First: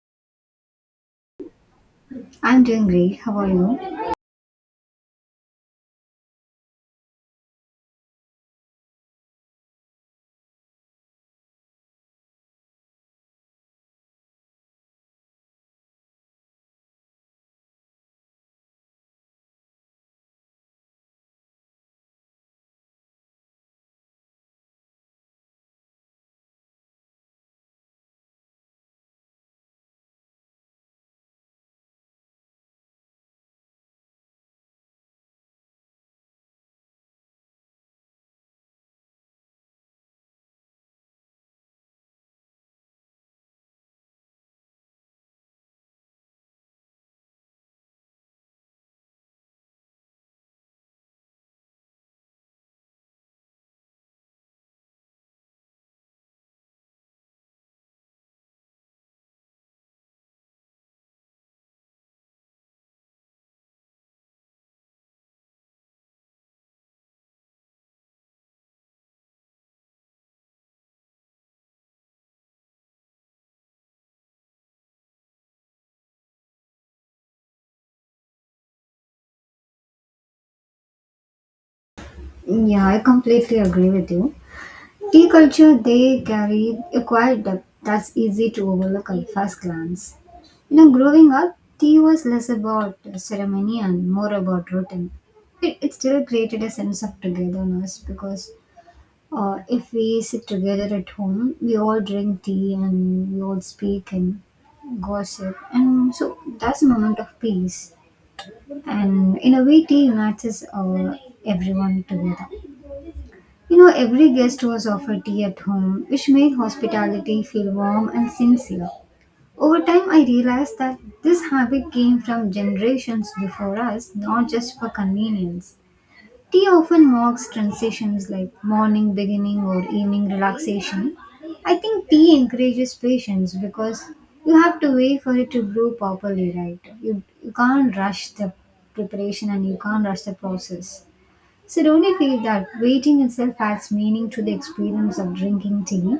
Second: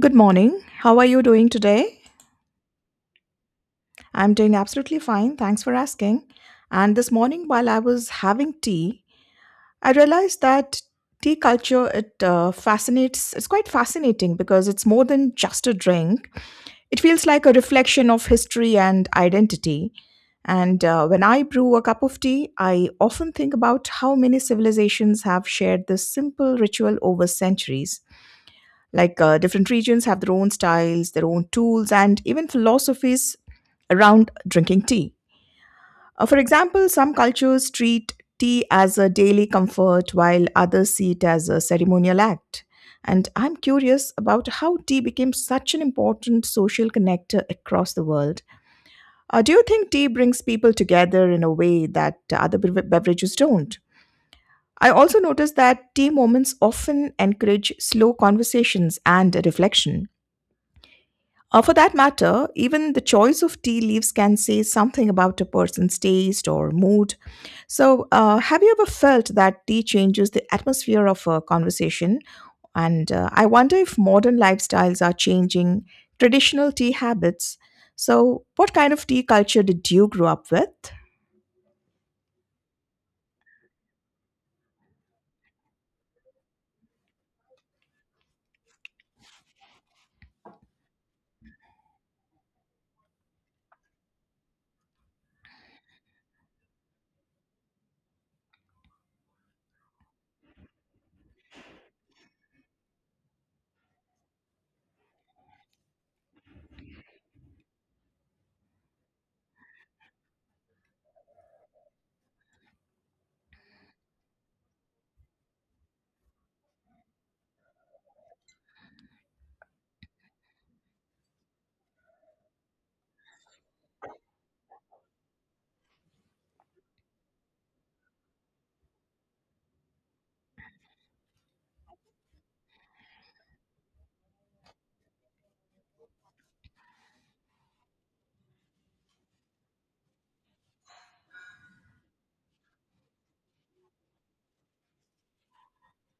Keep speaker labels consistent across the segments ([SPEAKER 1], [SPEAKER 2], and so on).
[SPEAKER 1] Good morning. How are you doing today?
[SPEAKER 2] I'm doing great. How are you?
[SPEAKER 1] I'm doing absolutely fine. Thanks for asking. And this morning, while I was having tea, I realized that tea culture it fascinates. It's quite fascinating because it's more than just a drink. It feels like a reflection of history and identity. And when I brew a cup of tea, I often think about how many civilizations have shared this simple ritual over centuries. Like different regions have their own styles, their own tools, and even philosophies around drinking tea. For example, some cultures treat tea as a daily comfort while others see it as a ceremonial act. And I'm curious about how tea became such an important social connector across the world. Do you think tea brings people together in a way that beverages don't? I also noticed that tea moments often encourage slow conversations and reflection. For that matter, even the choice of tea leaves can say something about a person's taste or mood. So, have you ever felt that tea changes the atmosphere of a conversation? And I wonder if modern lifestyles are changing traditional tea habits. So, what kind of tea culture did you grow up with?
[SPEAKER 2] Yeah, I completely agree with you. Tea culture, they carry a quiet depth that's easy to overlook at first glance. You know, growing up, tea was less about ceremony and more about routine. It still created a sense of togetherness because if we sit together at home, we all drink tea and we all speak and gossip. And so that's a moment of peace. And in a way tea unites us, everyone together. You know, every guest was offered tea at home, which made hospitality feel warm and sincere. Over time, I realized that this habit came from generations before us, not just for convenience. Tea often marks transitions like morning beginning or evening relaxation. I think tea encourages patience because you have to wait for it to brew properly, right? You can't rush the preparation and you can't rush the process. So don't you feel that waiting itself adds meaning to the experience of drinking tea?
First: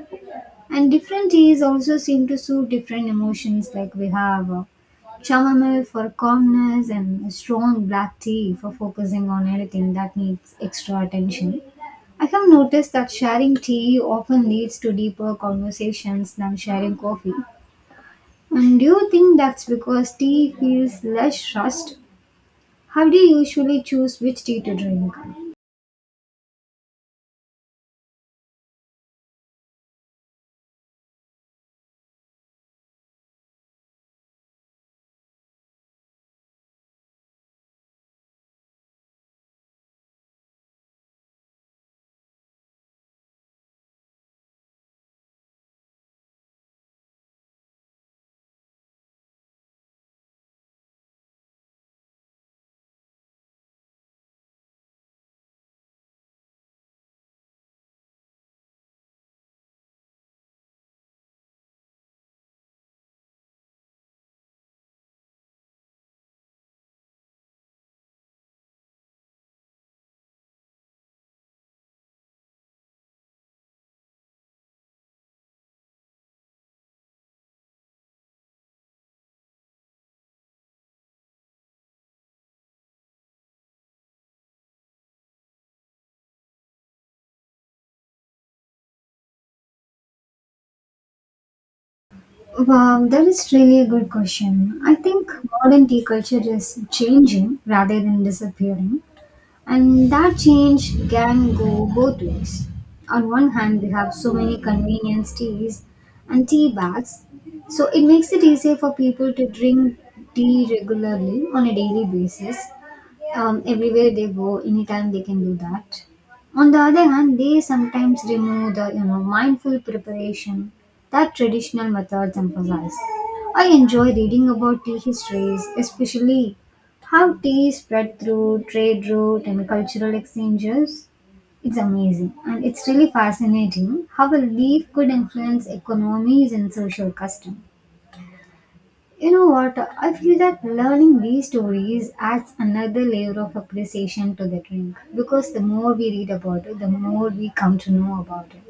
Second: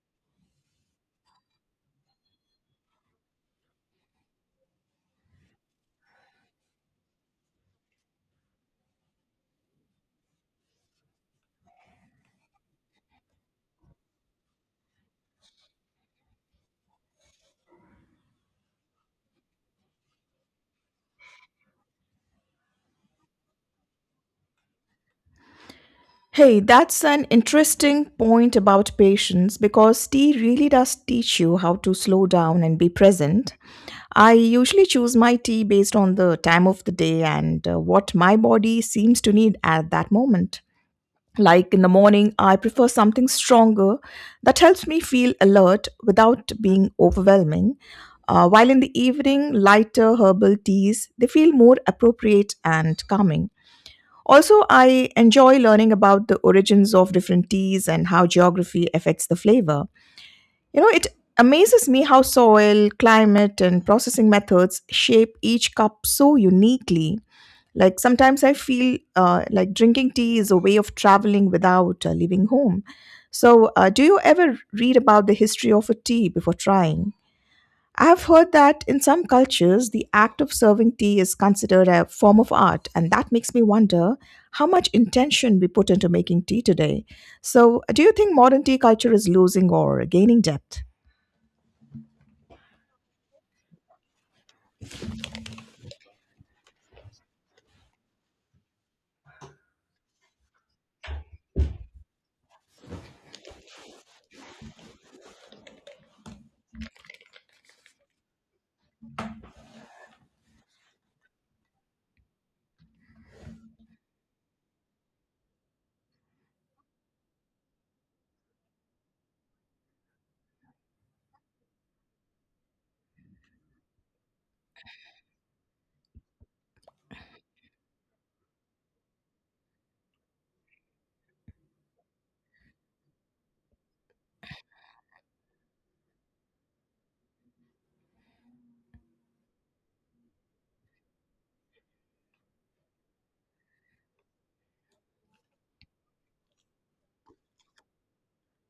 [SPEAKER 2] And different teas also seem to suit different emotions. Like we have, chamomile for calmness and a strong black tea for focusing on anything that needs extra attention. I have noticed that sharing tea often leads to deeper conversations than sharing coffee. And do you think that's because tea feels less rushed? How do you usually choose which tea to drink?
[SPEAKER 1] Hey, that's an interesting point about patience because tea really does teach you how to slow down and be present. I usually choose my tea based on the time of the day and what my body seems to need at that moment. Like in the morning, I prefer something stronger that helps me feel alert without being overwhelming. While in the evening, lighter herbal teas, they feel more appropriate and calming. Also, I enjoy learning about the origins of different teas and how geography affects the flavor. You know, it amazes me how soil, climate, and processing methods shape each cup so uniquely. Like sometimes I feel like drinking tea is a way of traveling without leaving home. So, do you ever read about the history of a tea before trying? I've heard that in some cultures, the act of serving tea is considered a form of art, and that makes me wonder how much intention we put into making tea today. So, do you think modern tea culture is losing or gaining depth?
[SPEAKER 2] Wow, that is really a good question. I think modern tea culture is changing rather than disappearing, and that change can go both ways. On one hand, we have so many convenience teas and tea bags, so it makes it easier for people to drink tea regularly on a daily basis, everywhere they go, anytime they can do that. On the other hand, they sometimes remove the, mindful preparation that traditional methods emphasize. I enjoy reading about tea histories, especially how tea spread through trade route and cultural exchanges. It's amazing and it's really fascinating how a leaf could influence economies and social customs. You know what? I feel that learning these stories adds another layer of appreciation to the drink, because the more we read about it, the more we come to know about it.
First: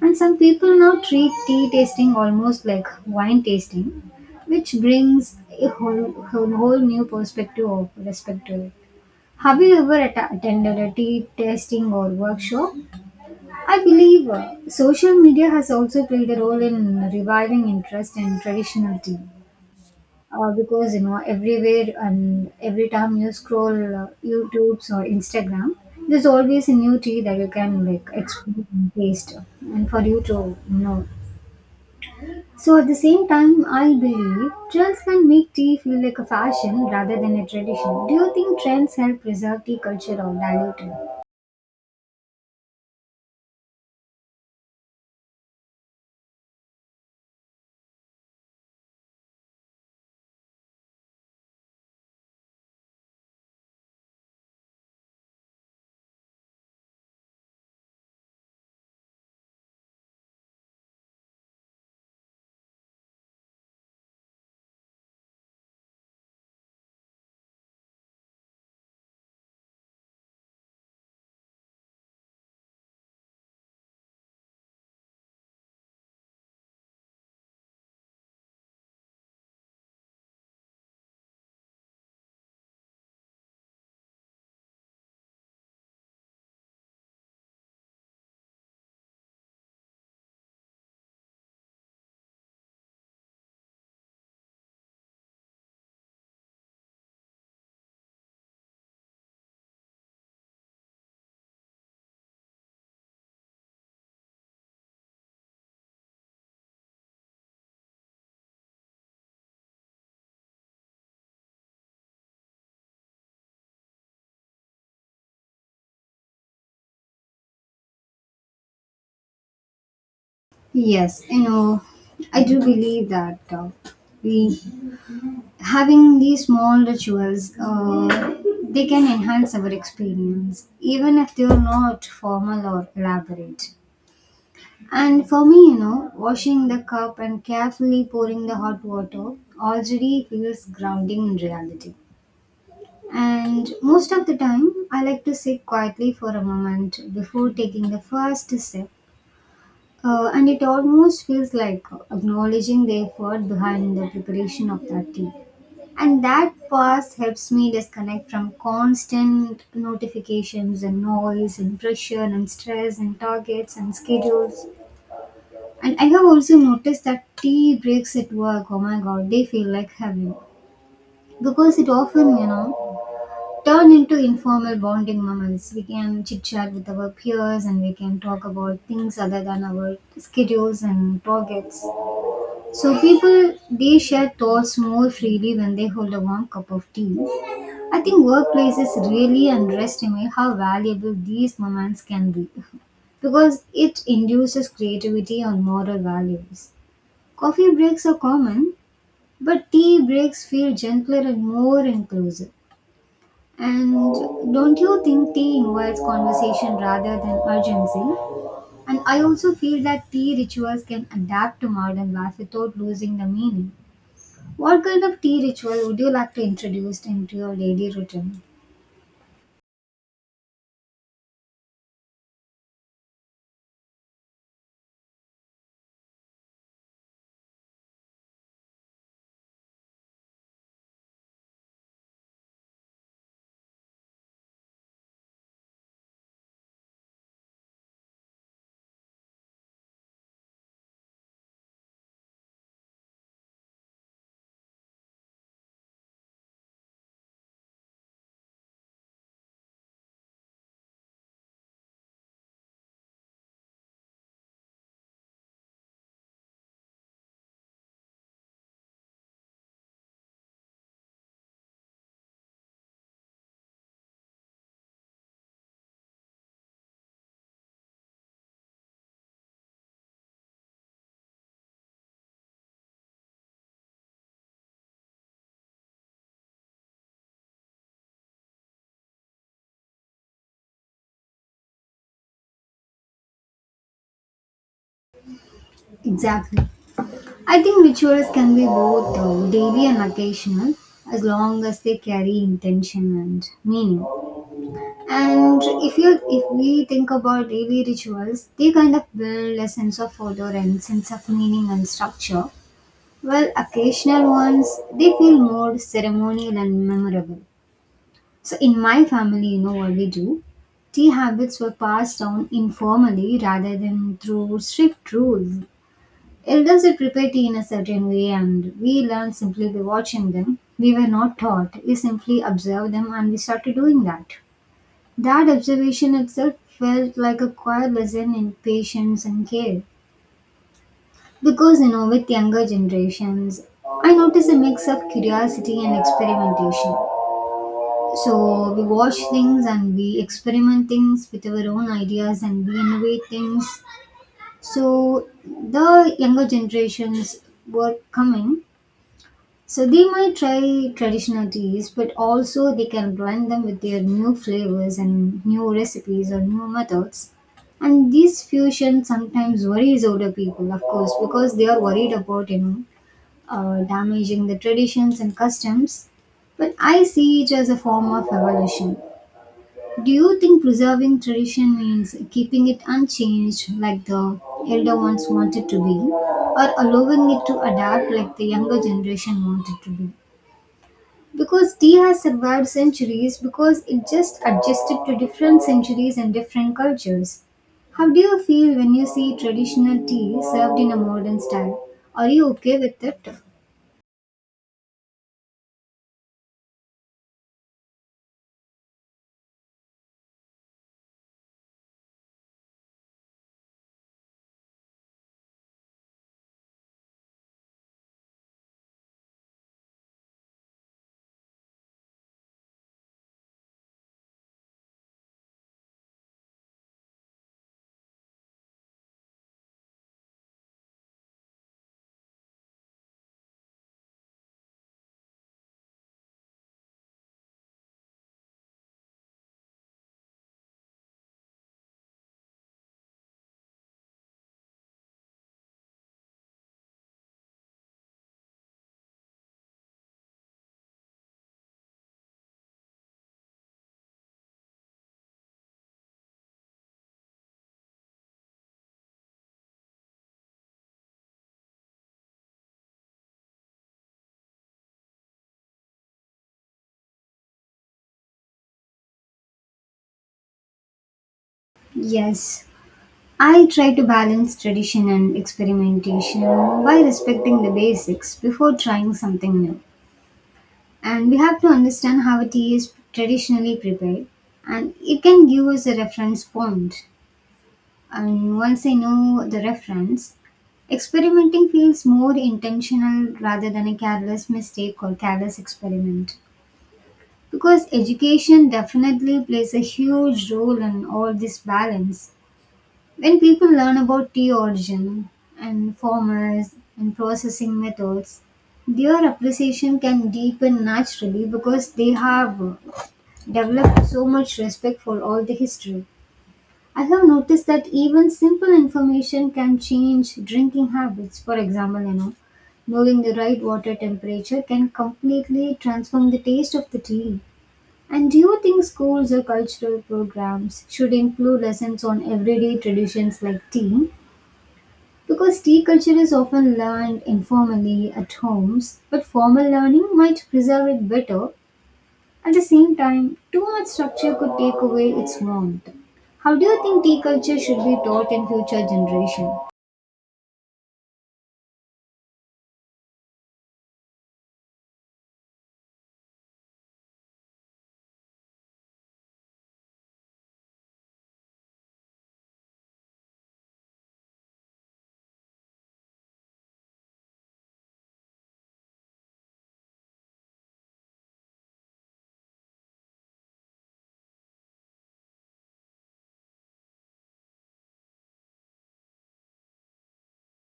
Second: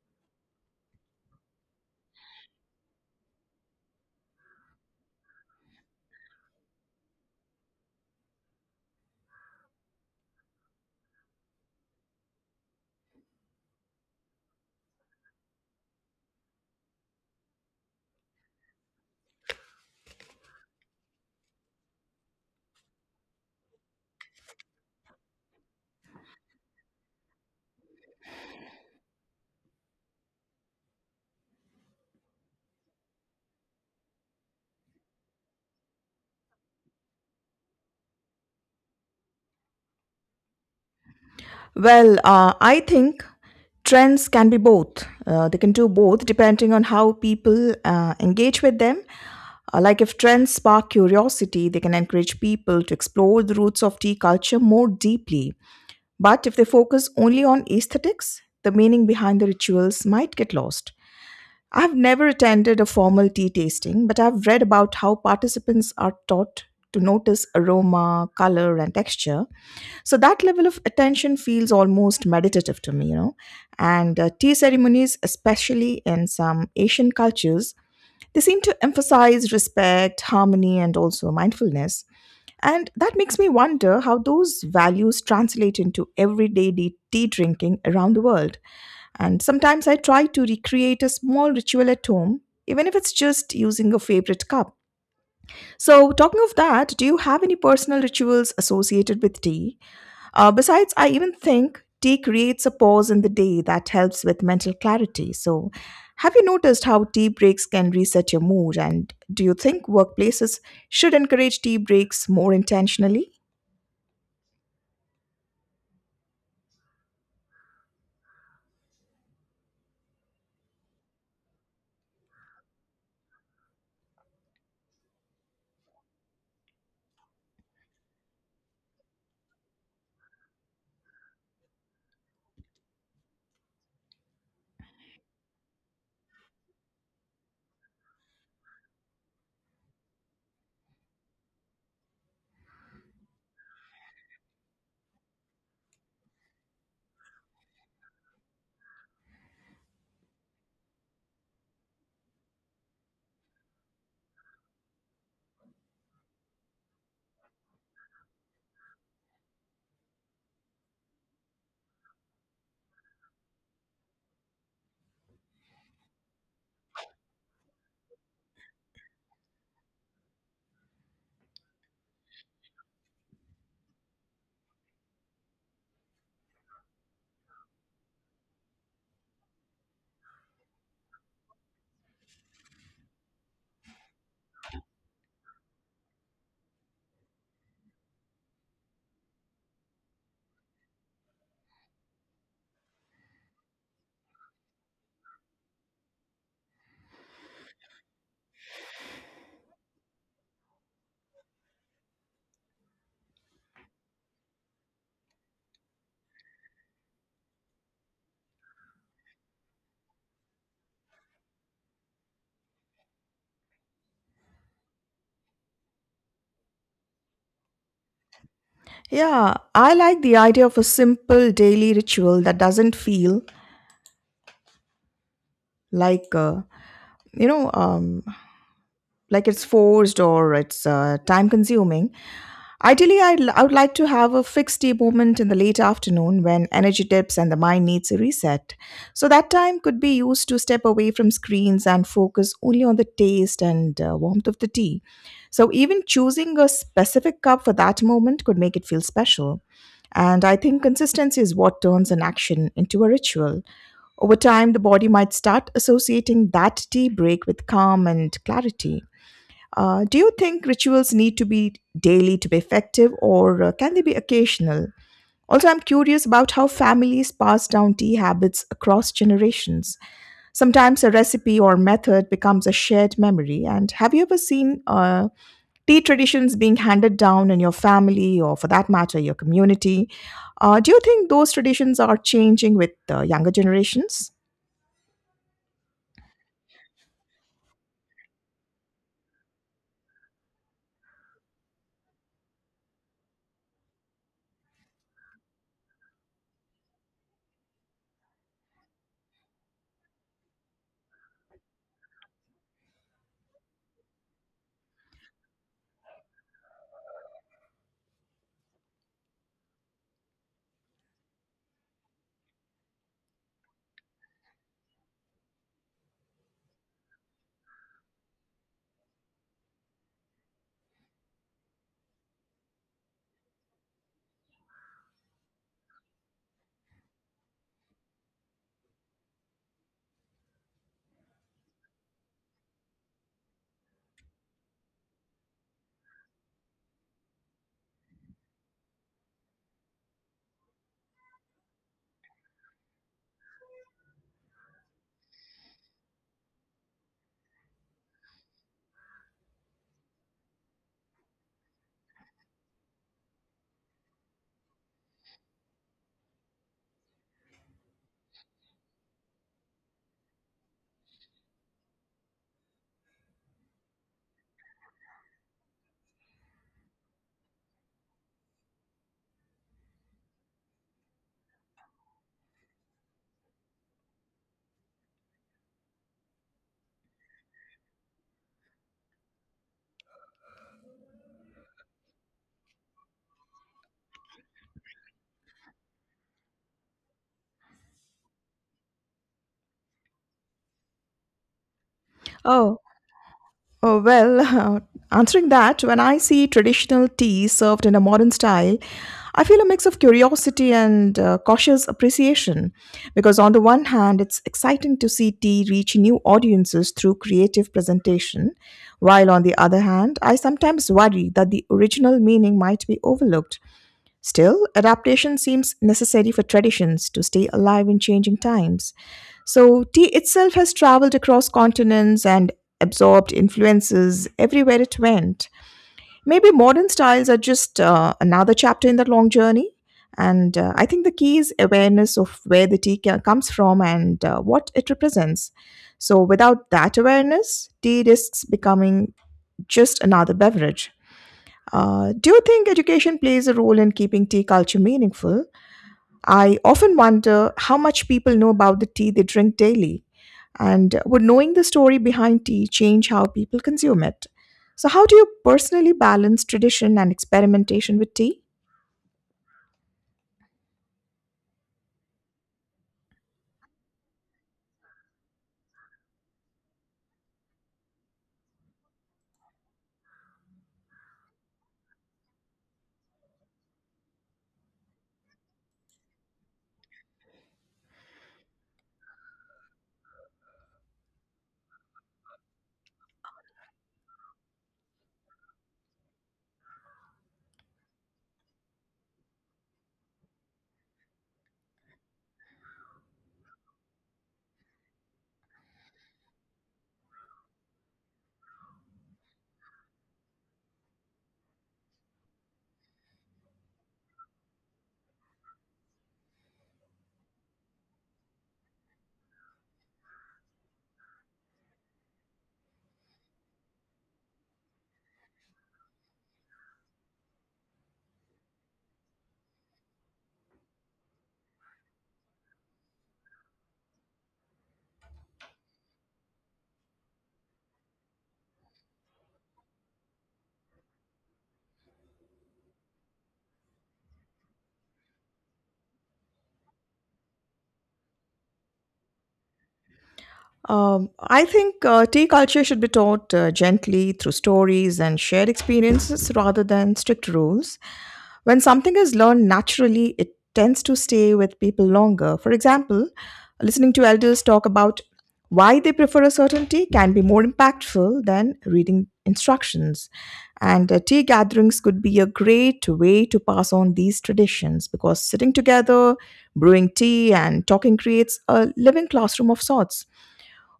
[SPEAKER 2] And some people now treat tea tasting almost like wine tasting, which brings a whole new perspective of respect to it. Have you ever atta attended a tea tasting or workshop? I believe social media has also played a role in reviving interest in traditional tea, because you know everywhere and every time you scroll YouTube's or Instagram, there's always a new tea that you can like explore and taste, and for you to know. So at the same time, I believe trends can make tea feel like a fashion rather than a tradition. Do you think trends help preserve tea culture or dilute it?
[SPEAKER 1] Well, I think trends can be both. They can do both depending on how people engage with them. Like if trends spark curiosity, they can encourage people to explore the roots of tea culture more deeply. But if they focus only on aesthetics, the meaning behind the rituals might get lost. I've never attended a formal tea tasting, but I've read about how participants are taught to notice aroma, color, and texture, so that level of attention feels almost meditative to me, you know. And tea ceremonies, especially in some Asian cultures, they seem to emphasize respect, harmony, and also mindfulness. And that makes me wonder how those values translate into tea drinking around the world. And sometimes I try to recreate a small ritual at home, even if it's just using a favorite cup. So, talking of that, do you have any personal rituals associated with tea? Besides, I even think tea creates a pause in the day that helps with mental clarity. So, have you noticed how tea breaks can reset your mood? And do you think workplaces should encourage tea breaks more intentionally?
[SPEAKER 2] Yes, you know, I do believe that, we having these small rituals, they can enhance our experience even if they're not formal or elaborate. And for me, you know, washing the cup and carefully pouring the hot water already feels grounding in reality. And most of the time I like to sit quietly for a moment before taking the first sip. And it almost feels like acknowledging the effort behind the preparation of that tea. And that pause helps me disconnect from constant notifications and noise and pressure and stress and targets and schedules. And I have also noticed that tea breaks at work, oh my god, they feel like heaven. Because it often, you know, turn into informal bonding moments. We can chit chat with our peers and we can talk about things other than our schedules and targets. So people they share thoughts more freely when they hold a warm cup of tea. I think workplaces really underestimate how valuable these moments can be, because it induces creativity and moral values. Coffee breaks are common, but tea breaks feel gentler and more inclusive. And don't you think tea invites conversation rather than urgency? And I also feel that tea rituals can adapt to modern life without losing the meaning. What kind of tea ritual would you like to introduce into your daily routine?
[SPEAKER 1] Yeah, I like the idea of a simple daily ritual that doesn't feel like, uh, you know, um, like it's forced or it's time consuming. Ideally, I would like to have a fixed tea moment in the late afternoon when energy dips and the mind needs a reset. So that time could be used to step away from screens and focus only on the taste and warmth of the tea. So even choosing a specific cup for that moment could make it feel special. And I think consistency is what turns an action into a ritual. Over time, the body might start associating that tea break with calm and clarity. Do you think rituals need to be daily to be effective, or can they be occasional? Also, I'm curious about how families pass down tea habits across generations. Sometimes a recipe or method becomes a shared memory. And have you ever seen tea traditions being handed down in your family, or for that matter, your community? Do you think those traditions are changing with younger generations?
[SPEAKER 2] Exactly. I think rituals can be both, daily and occasional, as long as they carry intention and meaning. And if we think about daily rituals, they kind of build a sense of order and sense of meaning and structure. While occasional ones, they feel more ceremonial and memorable. So in my family, you know what we do? Tea habits were passed down informally rather than through strict rules. Elders would prepare tea in a certain way, and we learned simply by watching them. We were not taught, we simply observed them and we started doing that. That observation itself felt like a quiet lesson in patience and care. Because, you know, with younger generations, I noticed a mix of curiosity and experimentation. So we watch things and we experiment things with our own ideas and we innovate things. So the younger generations were coming. So they might try traditional teas, but also they can blend them with their new flavors and new recipes or new methods. And this fusion sometimes worries older people, of course, because they are worried about, damaging the traditions and customs. But I see it as a form of evolution. Do you think preserving tradition means keeping it unchanged like the elder ones wanted to be, or allowing it to adapt like the younger generation wanted to be? Because tea has survived centuries, because it just adjusted to different centuries and different cultures. How do you feel when you see traditional tea served in a modern style? Are you okay
[SPEAKER 1] Oh.
[SPEAKER 2] with it?
[SPEAKER 1] Oh, well, answering that, when I see traditional tea served in a modern style, I feel a mix of curiosity and cautious appreciation. Because, on the one hand, it's exciting to see tea reach new audiences through creative presentation, while, on the other hand, I sometimes worry that the original meaning might be overlooked. Still, adaptation seems necessary for traditions to stay alive in changing times. So, tea itself has traveled across continents and absorbed influences everywhere it went. Maybe modern styles are just another chapter in that long journey. And I think the key is awareness of where the tea comes from and what it represents. So, without that awareness, tea risks becoming just another beverage. Do you think education plays a role in keeping tea culture meaningful? I often wonder how much people know about the tea they drink daily, and would knowing the story behind tea change how people consume it? So, how do you personally balance tradition and experimentation with tea?
[SPEAKER 2] Yes. I try to balance tradition and experimentation by respecting the basics before trying something new. And we have to understand how a tea is traditionally prepared, and it can give us a reference point. And once I know the reference, experimenting feels more intentional rather than a careless mistake or careless experiment. Because education definitely plays a huge role in all this balance. When people learn about tea origin and farmers and processing methods, their appreciation can deepen naturally because they have developed so much respect for all the history. I have noticed that even simple information can change drinking habits. For example, you know, knowing the right water temperature can completely transform the taste of the tea. And do you think schools or cultural programs should include lessons on everyday traditions like tea? Because tea culture is often learned informally at homes, but formal learning might preserve it better. At the same time, too much structure could take away its warmth. How do you think tea culture should be taught in future generations?
[SPEAKER 1] I think tea culture should be taught gently through stories and shared experiences rather than strict rules. When something is learned naturally, it tends to stay with people longer. For example, listening to elders talk about why they prefer a certain tea can be more impactful than reading instructions. And tea gatherings could be a great way to pass on these traditions because sitting together, brewing tea, and talking creates a living classroom of sorts.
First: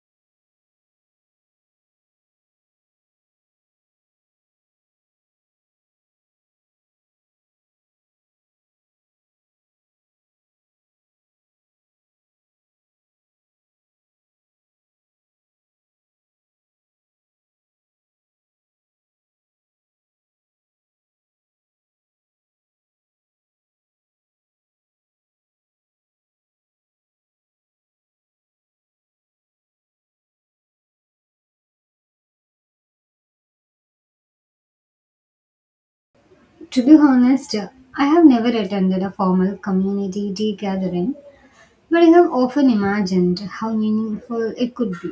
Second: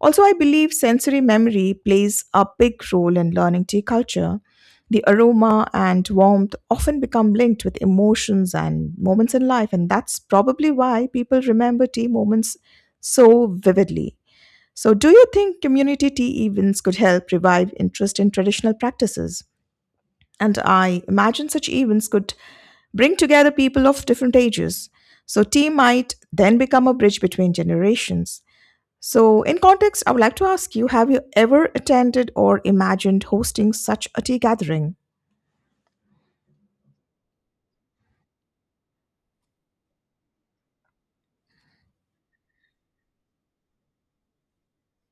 [SPEAKER 1] Also, I believe sensory memory plays a big role in learning tea culture. The aroma and warmth often become linked with emotions and moments in life, and that's probably why people remember tea moments so vividly. So, do you think community tea events could help revive interest in traditional practices? And I imagine such events could bring together people of different ages. So, tea might then become a bridge between generations. So, in context, I would like to ask you, have you ever attended or imagined hosting such a tea gathering?
[SPEAKER 2] To be honest, I have never attended a formal community tea gathering, but I have often imagined how meaningful it could be.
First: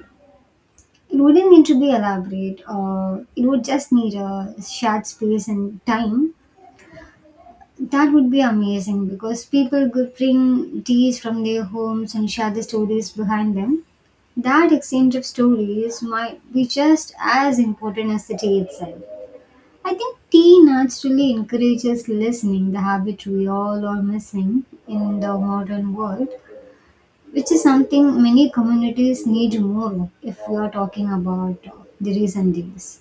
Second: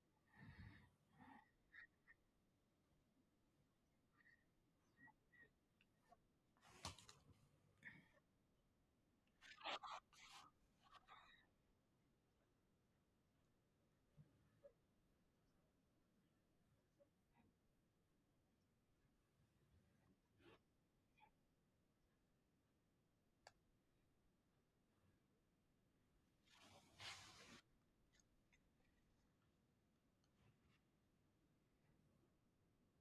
[SPEAKER 2] It wouldn't need to be elaborate, or it would just need a shared space and time. That would be amazing because people could bring teas from their homes and share the stories behind them. That exchange of stories might be just as important as the tea itself. I think tea naturally encourages listening, the habit we all are missing in the modern world, which is something many communities need more if we are talking about, the recent days.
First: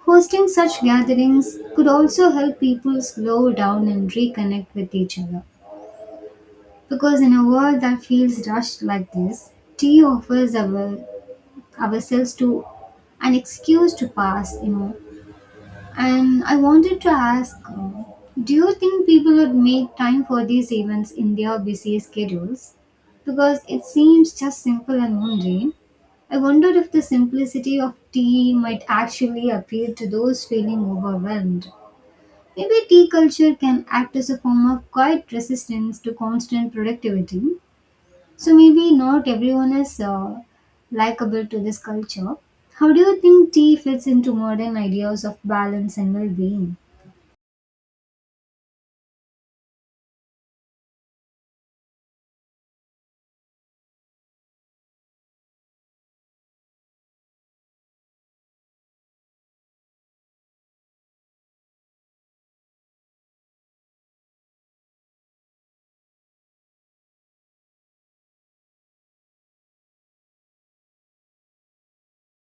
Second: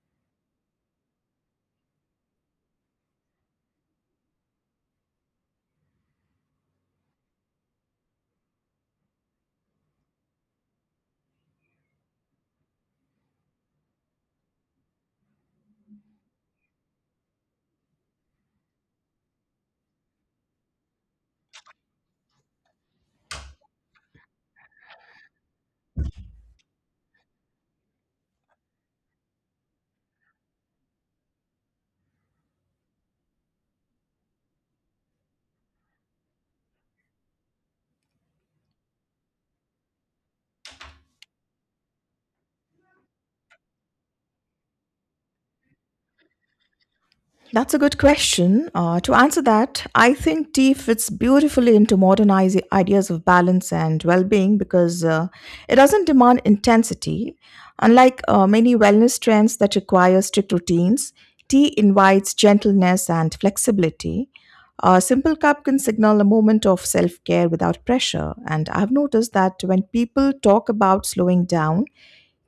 [SPEAKER 2] Hosting such gatherings could also help people slow down and reconnect with each other. Because in a world that feels rushed like this, tea offers our, ourselves to an excuse to pass, you know. And I wanted to ask, do you think people would make time for these events in their busy schedules? Because it seems just simple and mundane. I wonder if the simplicity of tea might actually appeal to those feeling overwhelmed. Maybe tea culture can act as a form of quiet resistance to constant productivity. So maybe not everyone is, likable to this culture. How do you think tea fits into modern ideas of balance and well-being?
[SPEAKER 1] That's a good question. To answer that, I think tea fits beautifully into modern ideas of balance and well being because it doesn't demand intensity. Unlike many wellness trends that require strict routines, tea invites gentleness and flexibility. A simple cup can signal a moment of self care without pressure. And I've noticed that when people talk about slowing down,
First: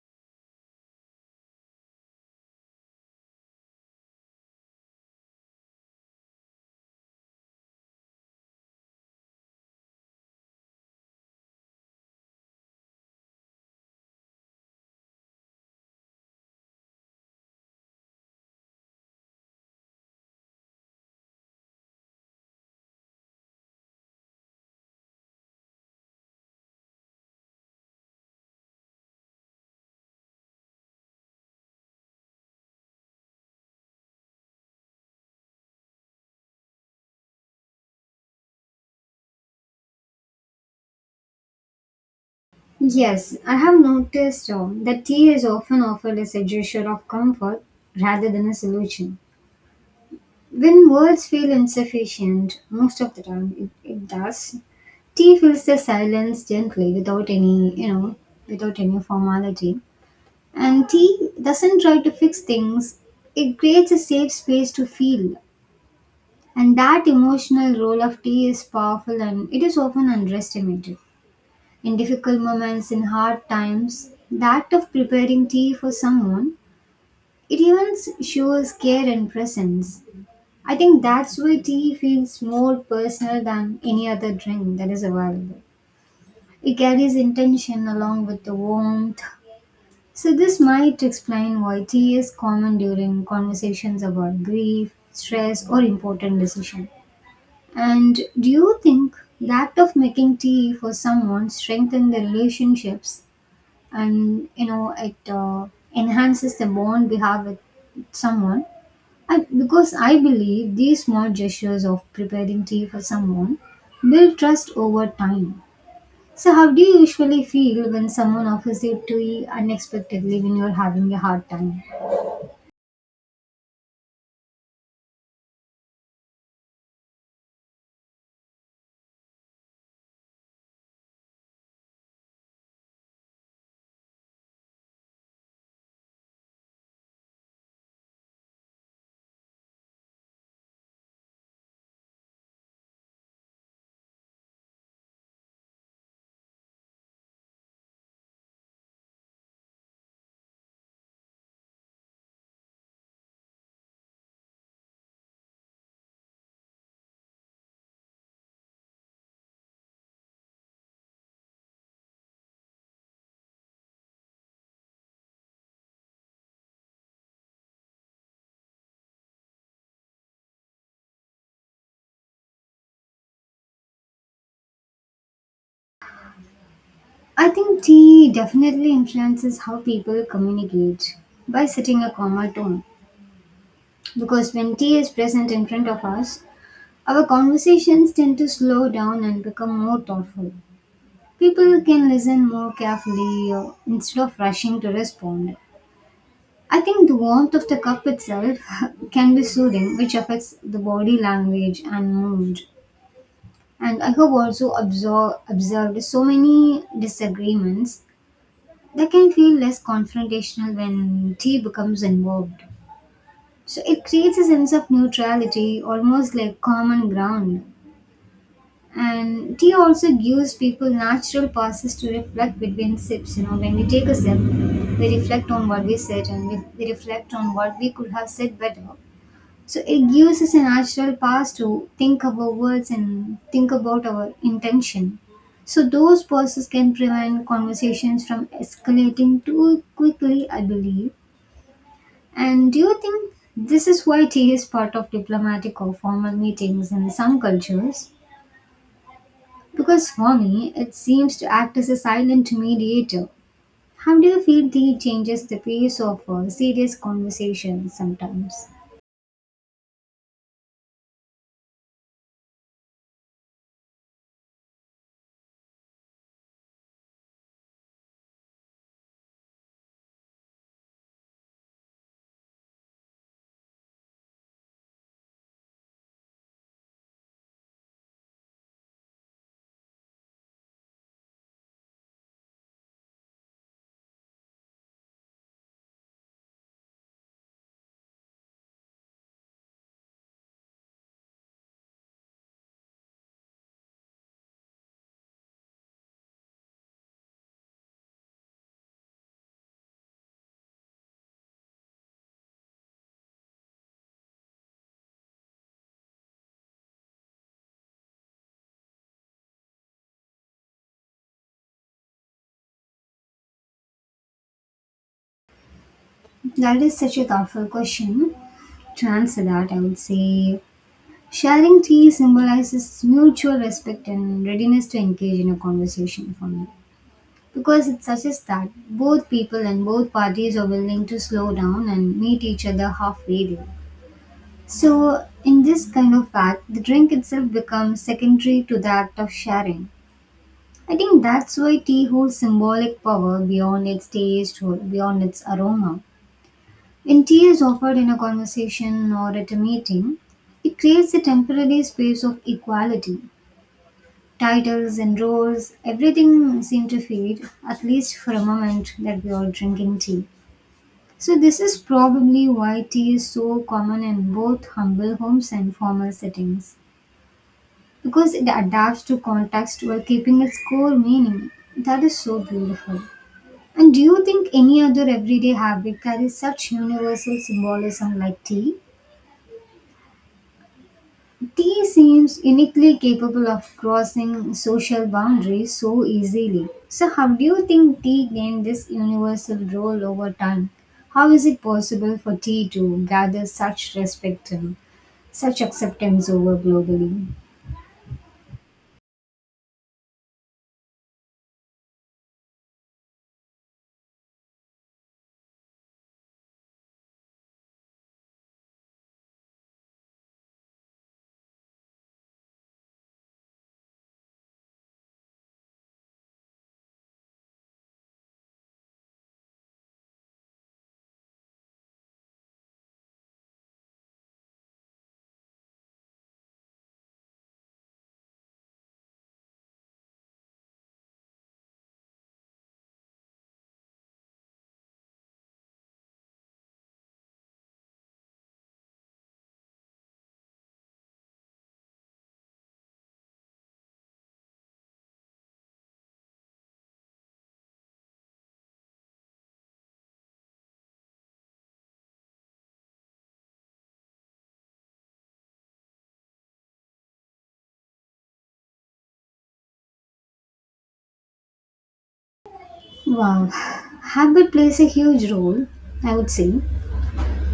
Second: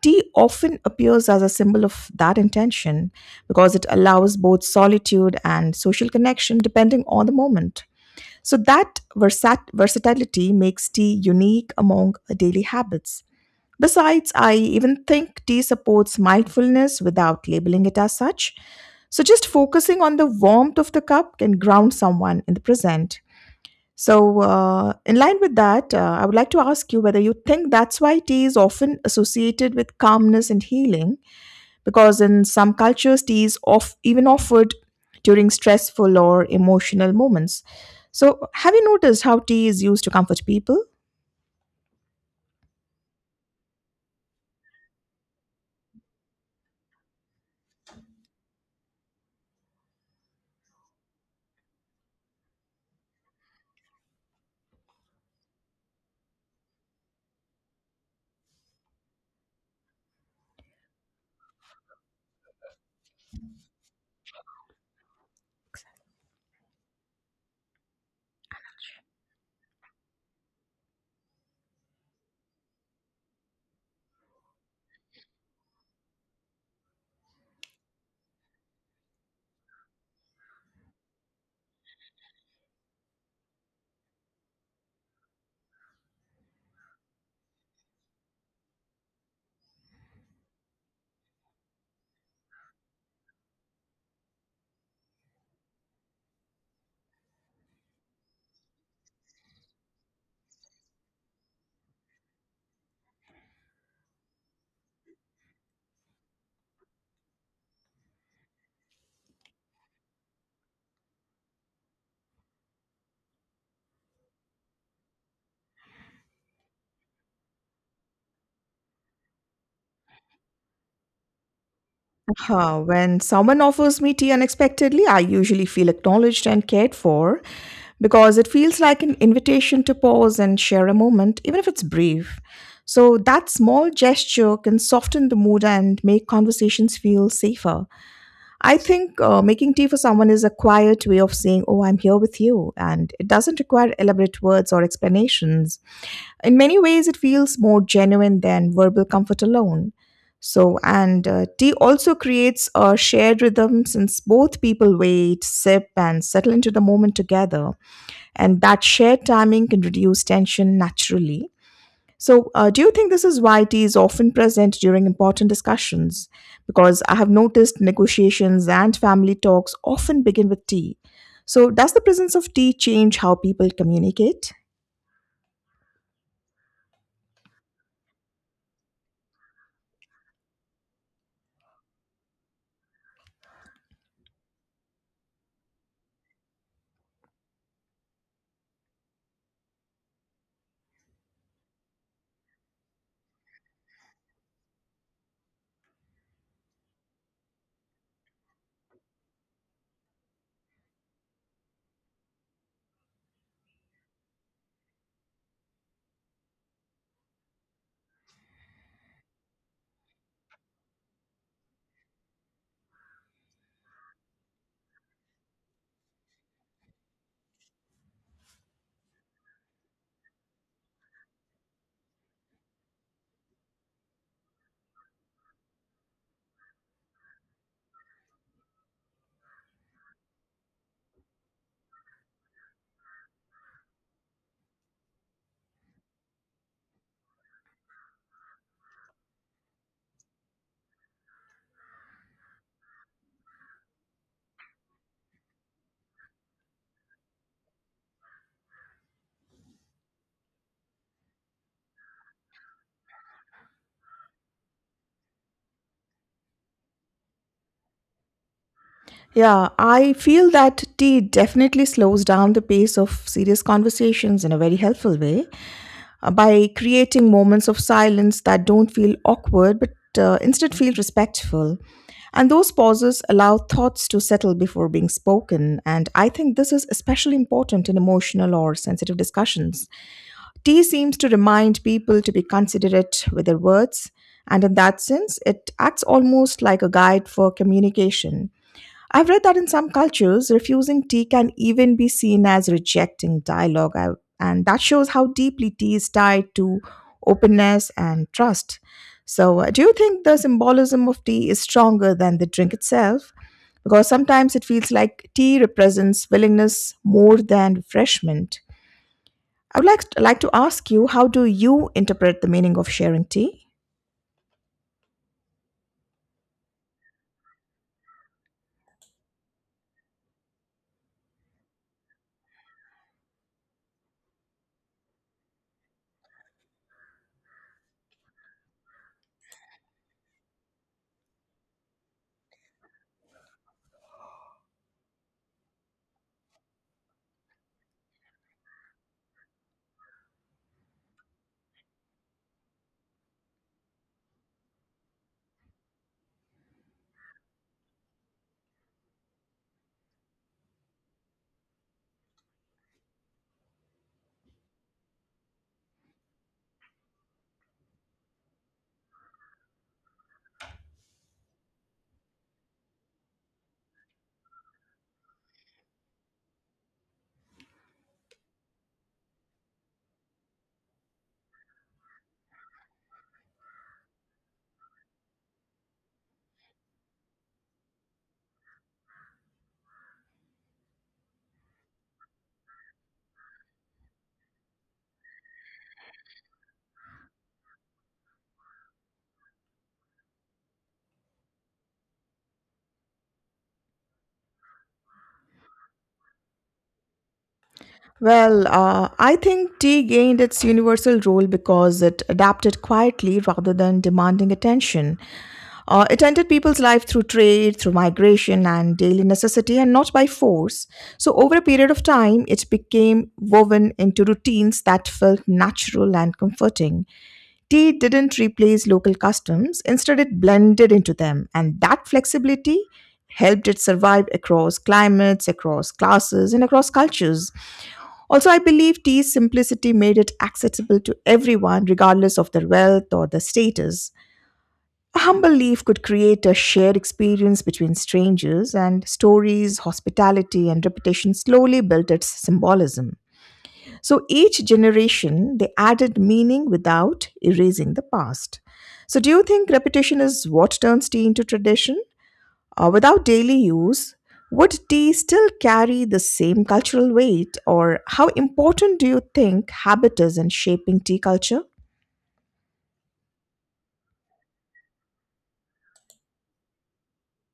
[SPEAKER 1] tea often appears as a symbol of that intention because it allows both solitude and social connection depending on the moment. So, that versatility makes tea unique among daily habits. Besides, I even think tea supports mindfulness without labeling it as such. So, just focusing on the warmth of the cup can ground someone in the present. So, in line with that, I would like to ask you whether you think that's why tea is often associated with calmness and healing, because in some cultures, tea is off, even offered during stressful or emotional moments. So, have you noticed how tea is used to comfort people?
[SPEAKER 2] Yes, I have noticed that tea is often offered as a gesture of comfort rather than a solution. When words feel insufficient, most of the time it does. Tea fills the silence gently without any, you know, without any formality. And tea doesn't try to fix things, it creates a safe space to feel. And that emotional role of tea is powerful and it is often underestimated. In difficult moments, in hard times, the act of preparing tea for someone, it even shows care and presence. I think that's why tea feels more personal than any other drink that is available. It carries intention along with the warmth. So this might explain why tea is common during conversations about grief, stress, or important decisions. And do you think the act of making tea for someone strengthens the relationships and it enhances the bond we have with someone? Because I believe these small gestures of preparing tea for someone build trust over time. So, how do you usually feel when someone offers you tea unexpectedly when you're having a hard time?
[SPEAKER 1] Huh, when someone offers me tea unexpectedly, I usually feel acknowledged and cared for because it feels like an invitation to pause and share a moment, even if it's brief. So, that small gesture can soften the mood and make conversations feel safer. I think making tea for someone is a quiet way of saying, "Oh, I'm here with you." And it doesn't require elaborate words or explanations. In many ways it feels more genuine than verbal comfort alone. So and uh, tea also creates a shared rhythm since both people wait, sip, and settle into the moment together, and that shared timing can reduce tension naturally. So, do you think this is why tea is often present during important discussions, because I have noticed negotiations and family talks often begin with tea? So, does the presence of tea change how people communicate?
[SPEAKER 2] I think tea definitely influences how people communicate by setting a calmer tone. Because when tea is present in front of us, our conversations tend to slow down and become more thoughtful. People can listen more carefully instead of rushing to respond. I think the warmth of the cup itself can be soothing, which affects the body language and mood. And I have also observed so many disagreements that can feel less confrontational when tea becomes involved. So it creates a sense of neutrality, almost like common ground. And tea also gives people natural pauses to reflect between sips. You know, when we take a sip, we reflect on what we said and we reflect on what we could have said better. So it gives us a natural pause to think about words and think about our intention. So those pauses can prevent conversations from escalating too quickly, I believe. And do you think this is why tea is part of diplomatic or formal meetings in some cultures? Because for me, it seems to act as a silent mediator. How do you feel the changes the pace of serious conversations sometimes?
[SPEAKER 1] Yeah, I feel that tea definitely slows down the pace of serious conversations in a very helpful way, by creating moments of silence that don't feel awkward but instead feel respectful. And those pauses allow thoughts to settle before being spoken. And I think this is especially important in emotional or sensitive discussions. Tea seems to remind people to be considerate with their words. And in that sense, it acts almost like a guide for communication. I've read that in some cultures, refusing tea can even be seen as rejecting dialogue, and that shows how deeply tea is tied to openness and trust. So, do you think the symbolism of tea is stronger than the drink itself? Because sometimes it feels like tea represents willingness more than refreshment. I would like to ask you, how do you interpret the meaning of sharing tea?
[SPEAKER 2] That is such a thoughtful question. To answer that, I would say sharing tea symbolizes mutual respect and readiness to engage in a conversation for me. Because it suggests that both people and both parties are willing to slow down and meet each other halfway there. So, in this kind of act, the drink itself becomes secondary to the act of sharing. I think that's why tea holds symbolic power beyond its taste or beyond its aroma. When tea is offered in a conversation or at a meeting, it creates a temporary space of equality. Titles and roles, everything seem to fade, at least for a moment that we are drinking tea. So, this is probably why tea is so common in both humble homes and formal settings, because it adapts to context while keeping its core meaning. That is so beautiful. And do you think any other everyday habit carries such universal symbolism like tea? Tea seems uniquely capable of crossing social boundaries so easily. So, how do you think tea gained this universal role over time? How is it possible for tea to gather such respect and such acceptance over globally?
[SPEAKER 1] Well, I think tea gained its universal role because it adapted quietly rather than demanding attention. It entered people's life through trade, through migration, and daily necessity, and not by force. So, over a period of time, it became woven into routines that felt natural and comforting. Tea didn't replace local customs, instead, it blended into them, and that flexibility helped it survive across climates, across classes, and across cultures. Also, I believe tea's simplicity made it accessible to everyone, regardless of their wealth or their status. A humble leaf could create a shared experience between strangers, and stories, hospitality, and reputation slowly built its symbolism. So each generation, they added meaning without erasing the past. So, do you think repetition is what turns tea into tradition? Or without daily use, would tea still carry the same cultural weight? Or how important do you think habit is in shaping tea culture?
[SPEAKER 2] Wow, habit plays a huge role, I would say,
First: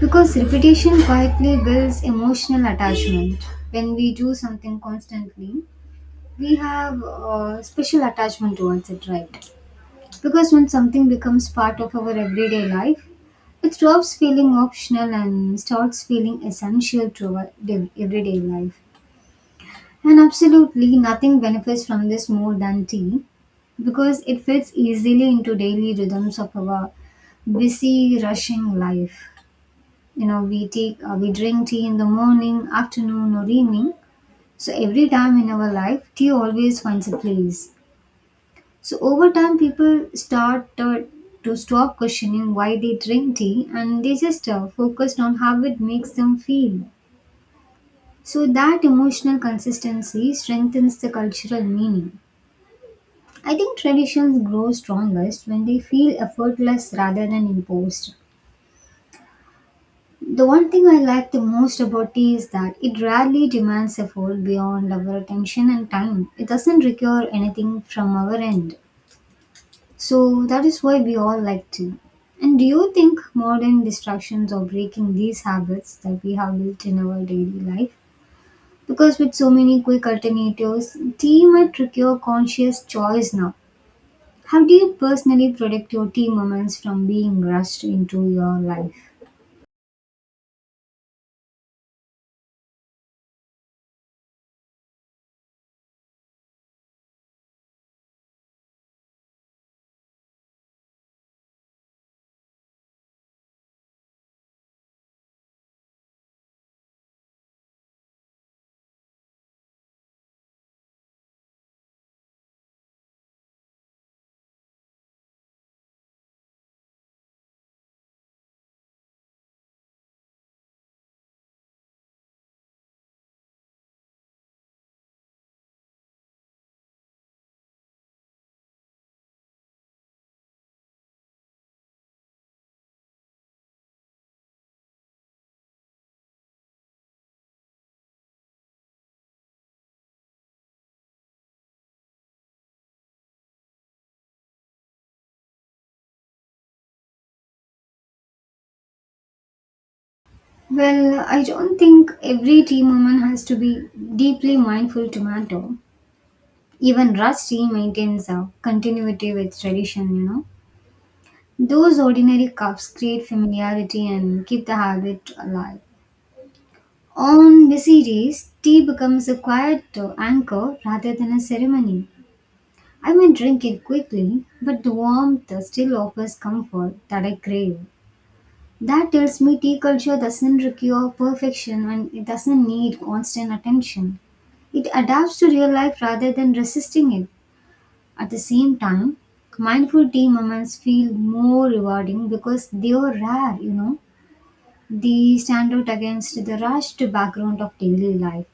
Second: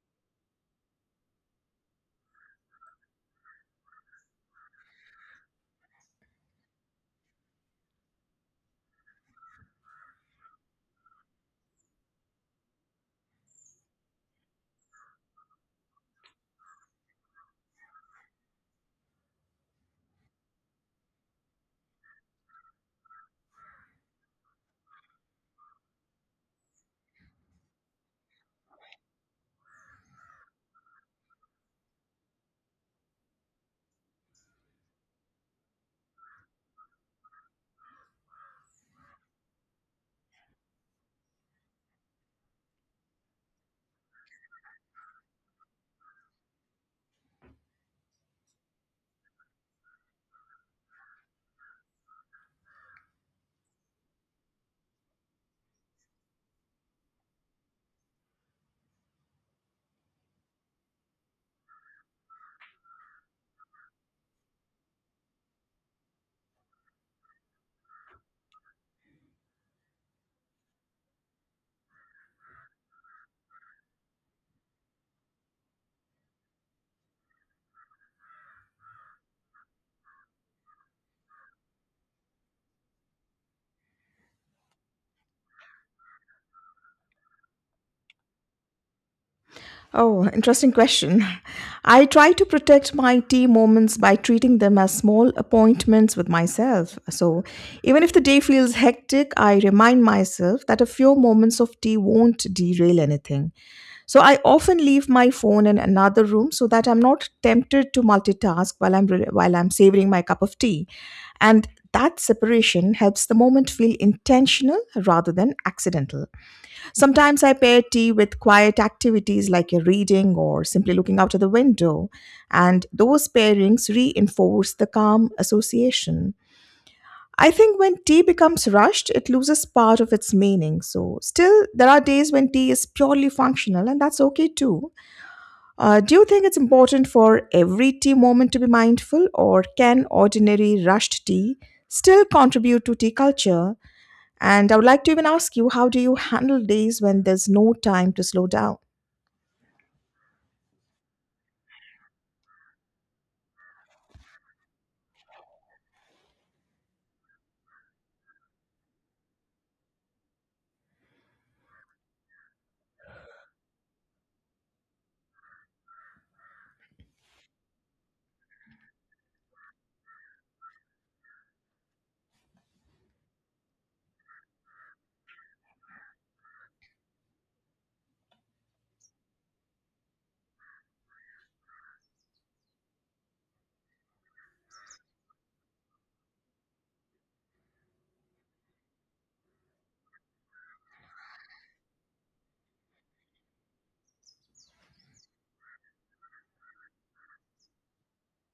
[SPEAKER 2] because repetition quietly builds emotional attachment. When we do something constantly, we have a special attachment towards it, right? Because when something becomes part of our everyday life, it stops feeling optional and starts feeling essential to our everyday life. And absolutely nothing benefits from this more than tea because it fits easily into daily rhythms of our busy, rushing life. You know, we drink tea in the morning, afternoon, or evening. So every time in our life, tea always finds a place. So over time, people start to stop questioning why they drink tea, and they just focused on how it makes them feel. So that emotional consistency strengthens the cultural meaning. I think traditions grow strongest when they feel effortless rather than imposed. The one thing I like the most about tea is that it rarely demands effort beyond our attention and time. It doesn't require anything from our end. So that is why we all like tea. And do you think modern distractions are breaking these habits that we have built in our daily life? Because with so many quick alternatives, tea might require conscious choice now. How do you personally protect your tea moments from being rushed into your life?
[SPEAKER 1] Oh, interesting question. I try to protect my tea moments by treating them as small appointments with myself. So, even if the day feels hectic, I remind myself that a few moments of tea won't derail anything. So, I often leave my phone in another room so that I'm not tempted to multitask while I'm savoring my cup of tea. And that separation helps the moment feel intentional rather than accidental. Sometimes I pair tea with quiet activities like a reading or simply looking out of the window, and those pairings reinforce the calm association. I think when tea becomes rushed, it loses part of its meaning. So, still, there are days when tea is purely functional, and that's okay too. Do you think it's important for every tea moment to be mindful, or can ordinary rushed tea still contribute to tea culture? And I would like to even ask you, how do you handle days when there's no time to slow down?
[SPEAKER 2] Well, I don't think every tea moment has to be deeply mindful to matter. Even rushed tea maintains a continuity with tradition, you know. Those ordinary cups create familiarity and keep the habit alive. On busy days, tea becomes a quiet anchor rather than a ceremony. I may drink it quickly, but the warmth still offers comfort that I crave. That tells me tea culture doesn't require perfection and it doesn't need constant attention. It adapts to real life rather than resisting it. At the same time, mindful tea moments feel more rewarding because they are rare, you know. They stand out against the rushed background of daily life.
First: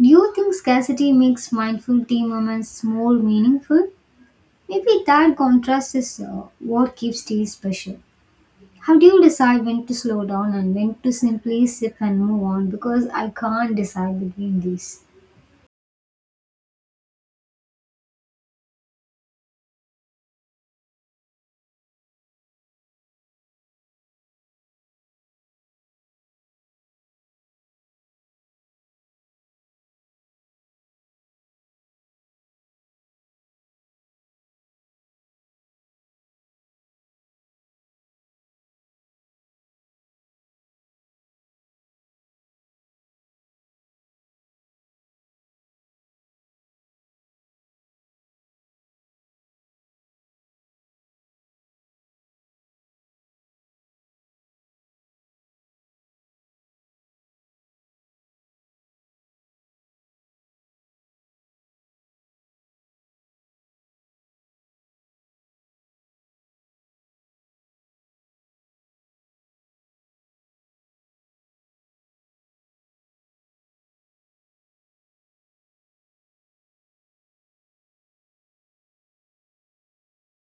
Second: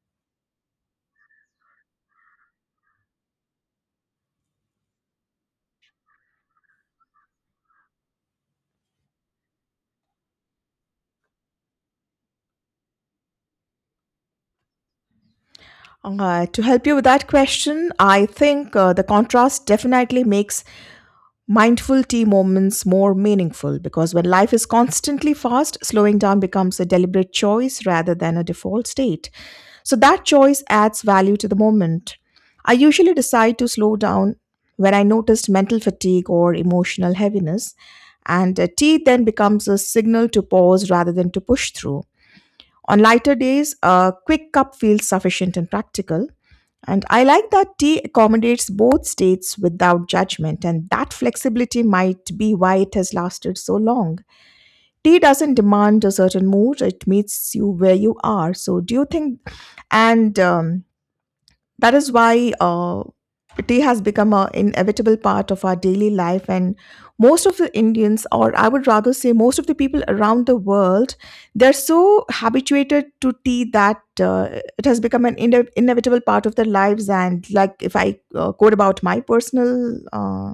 [SPEAKER 2] Do you think scarcity makes mindful tea moments more meaningful? Maybe that contrast is what keeps tea special. How do you decide when to slow down and when to simply sip and move on? Because I can't decide between these.
[SPEAKER 1] To help you with that question, I think the contrast definitely makes mindful tea moments more meaningful because when life is constantly fast, slowing down becomes a deliberate choice rather than a default state. So that choice adds value to the moment. I usually decide to slow down when I noticed mental fatigue or emotional heaviness, and tea then becomes a signal to pause rather than to push through. On lighter days, a quick cup feels sufficient and practical. And I like that tea accommodates both states without judgment, and that flexibility might be why it has lasted so long. Tea doesn't demand a certain mood, it meets you where you are. So, do you think, and that is why Tea has become an inevitable part of our daily life, and most of the Indians, or I would rather say most of the people around the world, they're so habituated to tea that it has become an inevitable part of their lives. And like if I quote about my personal uh,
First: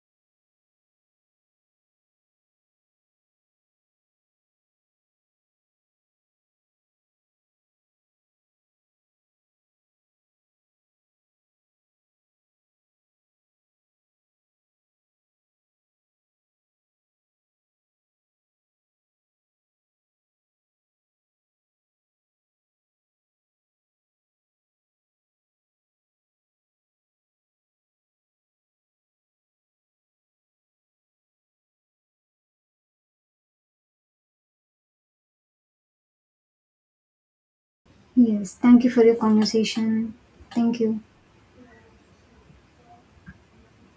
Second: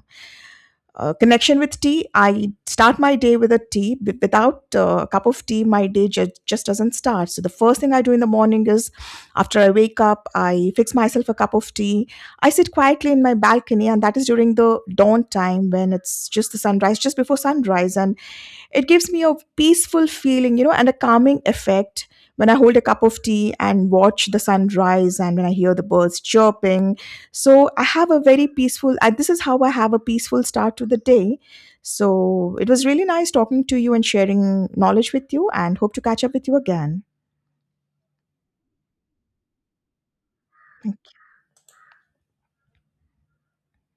[SPEAKER 1] uh, connection with tea, I start my day with a without a cup of tea my day just doesn't start. So the first thing I do in the morning is after I wake up, I fix myself a cup of tea. I sit quietly in my balcony, and that is during the dawn time when it's just the sunrise, just before sunrise, and it gives me a peaceful feeling, you know, and a calming effect when I hold a cup of tea and watch the sunrise and when I hear the birds chirping. So I have a very peaceful, and this is how I have a peaceful start to the day. So it was really nice talking to you and sharing knowledge with you, and hope to catch up with you again.
[SPEAKER 2] Yes, thank you for your conversation. Thank you.